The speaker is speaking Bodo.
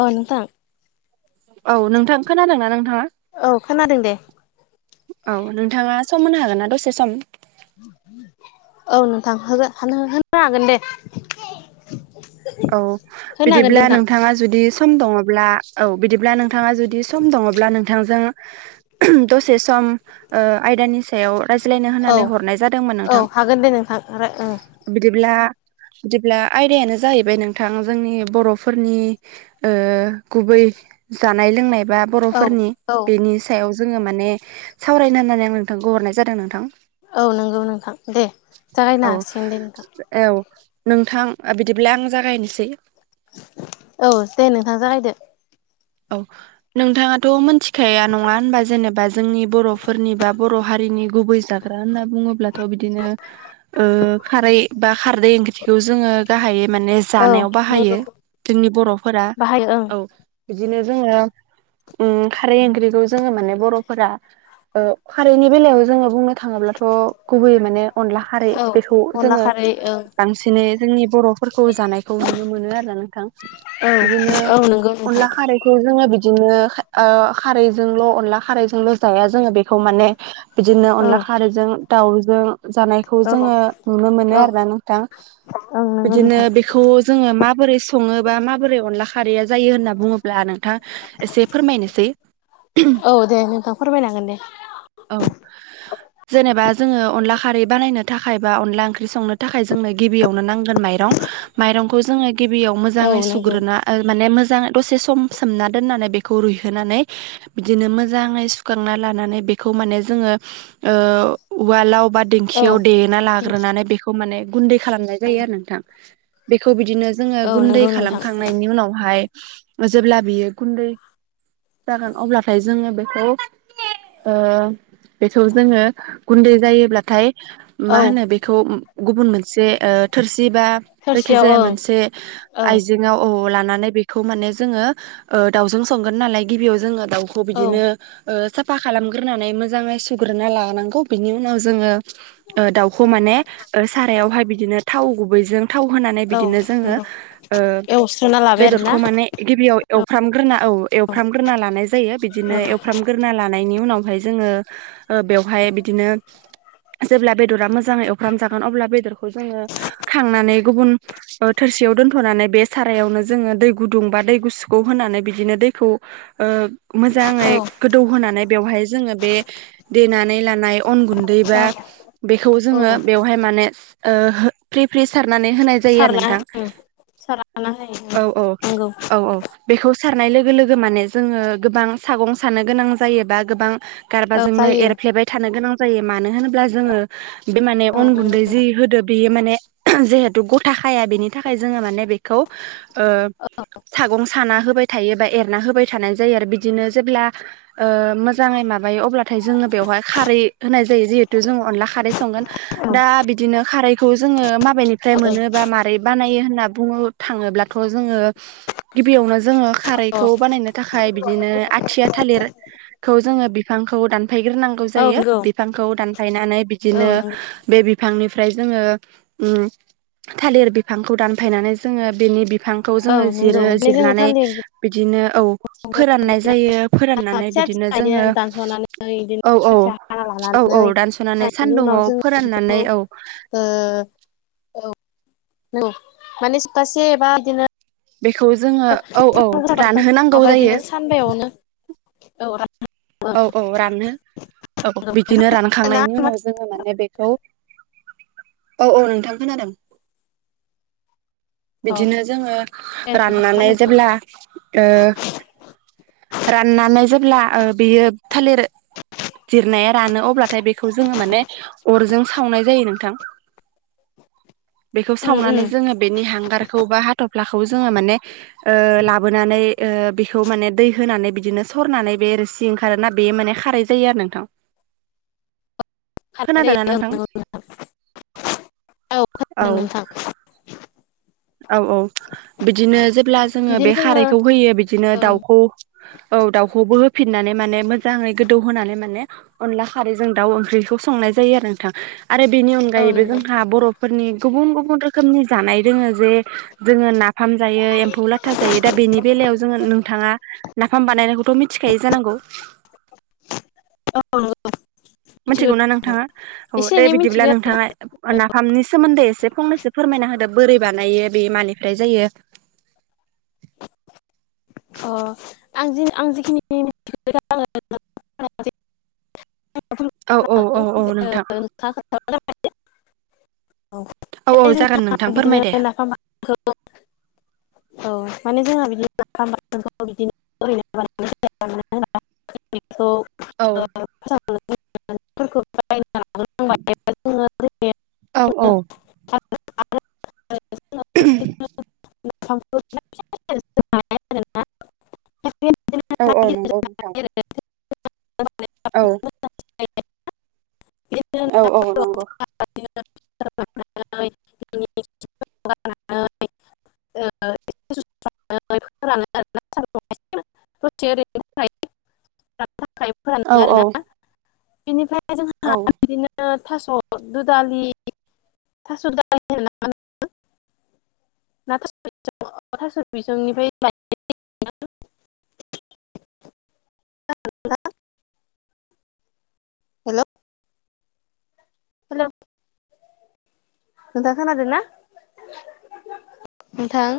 अ नोंथां? औ नोंथां खोनादों नोंथाङा? औ खोनादों दे। औ नोंथाङा सम होनो हागोन ना दसे सम? औ नोंथां होगोन होनो हागोन दे। औ होनो हागोन दे बिदिब्ला नोंथां नोंथाङा जुदि सम दङब्ला? औ बिदिब्ला नोंथाङा जुदि सम दङब्ला नोंथांजों ओहम दसे सम आयदानि सायाव रायज्लायनो औ होननानै हरनाय जादोंमोन औ नोंथां? हागोन दे नोंथां बिदिब्ला बिदिब्ला आयदायानो जाहैबाय नोंथां जोंनि बर'फोरनि ओ गुबै जानाय लोंनाय बा औ बर'फोरनि औ बेनि सायाव जोङो माने सावरायनो होननानै आं नोंथांखौ हरनाय जादों नोंथां। औ नंगौ नोंथां दे औ जागायनो हासिगोन दे नोंथां। औ नोंथां बिदिब्ला आं जागायनोसै। औ दे नोंथां जागायदो। औ। नोंथाङाथ' मोनथिखाया नङा होनबा जेनेबा जोंनि बर'फोरनि बा बर' हारिनि गुबै जाग ग्रा होनना बुङोब्लाथ' बिदिनो ओ खारै बा खारदै ओंख्रिखौ जोङो गाहायै माने औ जानायाव नंगौ बाहायो जोंनि बर'फोरा बाहायो ओं औ। बिदिनो जोङो ओं खारै ओंख्रिखौ जोङो माने बर'फोरा ओ खारैनि बेलायाव जोङो बुंनो थाङोब्लाथ' गुबैयै माने अनला खारै औ बेखौ अनला जोङो खारै ओं बांसिनै जोंनि बर'फोरखौ जानायखौ नुनो मोनो आरो नोंथां बिदिनो नोंगौ ओं। अनला खारैखौ जोङो बिदिनो ओ खारैजोंल' अनला खारैजोंल' जाया जोङो बेखौ माने बिदिनो औ अनला खारैजों दाउजों जानाय खौ औ जोंङो नुनो मोनो औ आरोना नोंथां औ नंगौ बिदिनो नोंथां बे खौ जोङो माबोरै सङोबा माबोरै अनला खारैया जायो होनना बुङोब्ला नोंथाङा एसे फोरमायनोसै औ दे नोंथां फोरमायनांगोन दे। औ जेनेबा जोङो अनला खारै बानायनो थाखाय बा अनला ओंख्रि संनो थाखाय जोंनो गिबियावनो नांगोन माइरं। माइरंखौ जोङो गिबियाव औ मोजाङै नंगौ सुग्रोना ओ माने मोजाङै दसे सम सोमना दोननानै बेखौ रुइहोनानै बिदिनो मोजाङै सुखांना लानानै बेखौ माने जोङो ओ उवालाव बा औ दिेंखियाव देना दिंखि लाग्रोनानै बेखौ माने गुन्दै खालामनाय जायो आरो नोंथां बेखौ बिदिनो जोङो औ गुन्दै नंगौ नोंथां खालामखांनायनि उनावहाय जेब्ला बियो गुन्दै जागोन अब्लाथाय जोङो बेखौ ओ बेखौ जोङो गुन्दै जायोब्लाथाय औ मा होनो बेखौ गुबुन मोनसे थोरसि बा थोरसियाव जायखिजाया ओं मोनसे औ आइजेङाव औ लानानै बे खौ माने जोङो ओ दाउजों संगोन नालाय गिबियाव जोङो दाउखौ औ बिदिनो ओ साफा खालामग्रोनानै मोजाङै सुग्रोना लानांगौ बिनि उनाव जोङो ओ दाउखौ माने ओ सारायावहाय बिदिनो थाव गुबैजों थाव होनानै औ बिदिनो जोङो नंगौ ओ एवस्रोना लाबाय बेदर आरोना गिबियाव एवफ्रामग्रोना औ एवफ्रामग्रोना लानाय जायो औ बिदिनो एवफ्रामग्रोना लानायनि उनावहाय जोङो ओ बेवहाय बिदिनो जेब्ला बेदरा मोजाङै एवफ्राम जागोन अब्ला बेदरखौ जोङो खांनानै गुबुन ओ थोरसियाव दोनथ'नानै बे सारायावनो जोङो दै गुदुं बा दै गुसुखौ होनानै बिदिनो दैखौ ओ औ मोजाङै गोदौहोनानै बेवहाय जोङो बे देनानै लानाय अन गुन्दै औ बा बेखौ औ जोङो बेवहाय माने ओ हो फ्रि फ्रि सारनानै होनाय जायो सारला नोंथां ओं सारना होयो ओं औ औ नंगौ औ औ बेखौ सारनाय लोगो लोगो माने जोङो गोबां सागं सानो गोनां जायो बा गोबां औ गारबाजोंनो जायो एरफ्लेबाय थानो गोनां जायो मानो होनोब्ला जोङो बे माने औ अन नंगौ गुन्दै जि होदो बेयो माने जिहेथु गथा खाया बेनि थाखाय जोङो माने बेखौ ओ औ सागं साना होबाय थायो बा एरना होबाय थानाय जायो आरो बिदिनो जेब्ला ओ मोजाङै माबायो अब्लाथाय जोङो बेवहाय खारै होनाय जायो जिहेतु जोङो अनला खारै संगोन औ दा बिदिनो खारैखौ जोङो माबेनिफ्राय औ मोनो बा मा फ्राय बानायो होनना बुनो थाङोब्लाथ' जोङो गिबियावनो जोङो खारैखौ बानायनो थाखाय बिदिनो आथिया थालिरखौ जोङो बिफांखौ दानफायग्रोनांगौ औ जायो नंगौ बि फांखौ दानफायनानै औ बिदिनो नंगौ बे बिफांनिफ्राय जोङो ओम थालिर बिफांखौ दानफायनानै जोङो बेनि बि फांखौ जोङो औ नंगौ जिरो ओमफ्राय जोङो जिरनानै थालिर बिदिनो औ फोराननाय जायो फोराननानै फिसा बिदिनो फिसा जोङो दानस'नानै बिदिनो औ फिसा औ फिसा हाना औ औ लानानै दानस'नानै हानायनि उनाव सानदुंआव जों फोराननानै औ ओ औ औ माने सपथासे बा बिदिनो बेखौ जोङो औ औ रानहोनांगौ माबा बिदिनो जायो। सानबायावनो औ रा औ औ राननो औ बिदिनो रान रानोना खांनायनि उनाव जोङो माने बेखौ औ औ नोंथां खोनादों। औ बिदिनो जोङो दे नोंथां मा राननानै होनो जेब्ला ओ राननानै जेब्ला ओ बेयो थालिर जिरनाया रानो अब्लाथाय बेखौ जोङो माने अरजों सावनाय जायो नोंथां। बेखौ उम उम सावनानै जोङो बेनि हांगारखौ बा हाथ'फ्लाखौ जोङो माने ओ लाबोनानै ओ बेखौ माने दै होनानै बिदिनो सरनानै बे सि ओंखारोना बे माने खारै जायो आरो नोंथां। खानाय जायो खोनादोंना ओं नोंथां? नंगौ औ। खोनादों नोंथां औ औ बिदिनो जेब्ला जोङो बे खारैखौ होयो बिदिनो ओं दाउखौ औ दाउखौबो होफिननानै माने मोजाङै गोदौ होनानै माने अनला खारैजों दाउ ओंख्रैखौ संनाय जायो आरो नोंथां। आरो बेनि औ अनगायैबो नंगौ जोंहा बर'फोरनि गुबुन गुबुन रोखोमनि जानाय दोङो जे जोङो ना नाफाम जायो एम्फौ लाथा जायो दा बेनि बेलायाव जोङो नोंथाङा नाफाम बानायनायखौथ' मिथ थिखायो जानांगौ मिथिगौ ना नोंथाङा औ एसे दे एनै बिदिब्ला मिथिगौ आरोना नोंथाङा नाफामनि सोमोन्दै एसे फंनैसो फोरमायना होदो बोरै बानायो बे मानिफ्राय जायो अ आं जि आं जिखिनि [unintelligible] [unintelligible] औ औ औ औ औ [unintelligible] नोंथां औ औ जागोन जोंहा नोंथां बिदिनो फोरमाय दे नाफाम बा औ माने जोंहा औ [unintelligible] [unintelligible] जोङो ओरैनो औ औ [unintelligible] [unintelligible] औ औ नंगौ नोंथां [unintelligible] औ। [inaudible] औ ना औ नंगौ। [inaudible] [inaudible] [unintelligible] फोरानो आरोना [unintelligible] दसे ओरै [unintelligible] थाखाय [unintelligible] फोरानो औ आरोना। औ बिनिफ्राय जोंहा औ। ओ थास' दुदालि थास' दालि [unintelligible] ना [unintelligible] थास' बि [unintelligible] थास' बिसंनिफ्राय [inaudible] हेलौ हेलौ नोंथाङा खोनादों ना? नोंथां?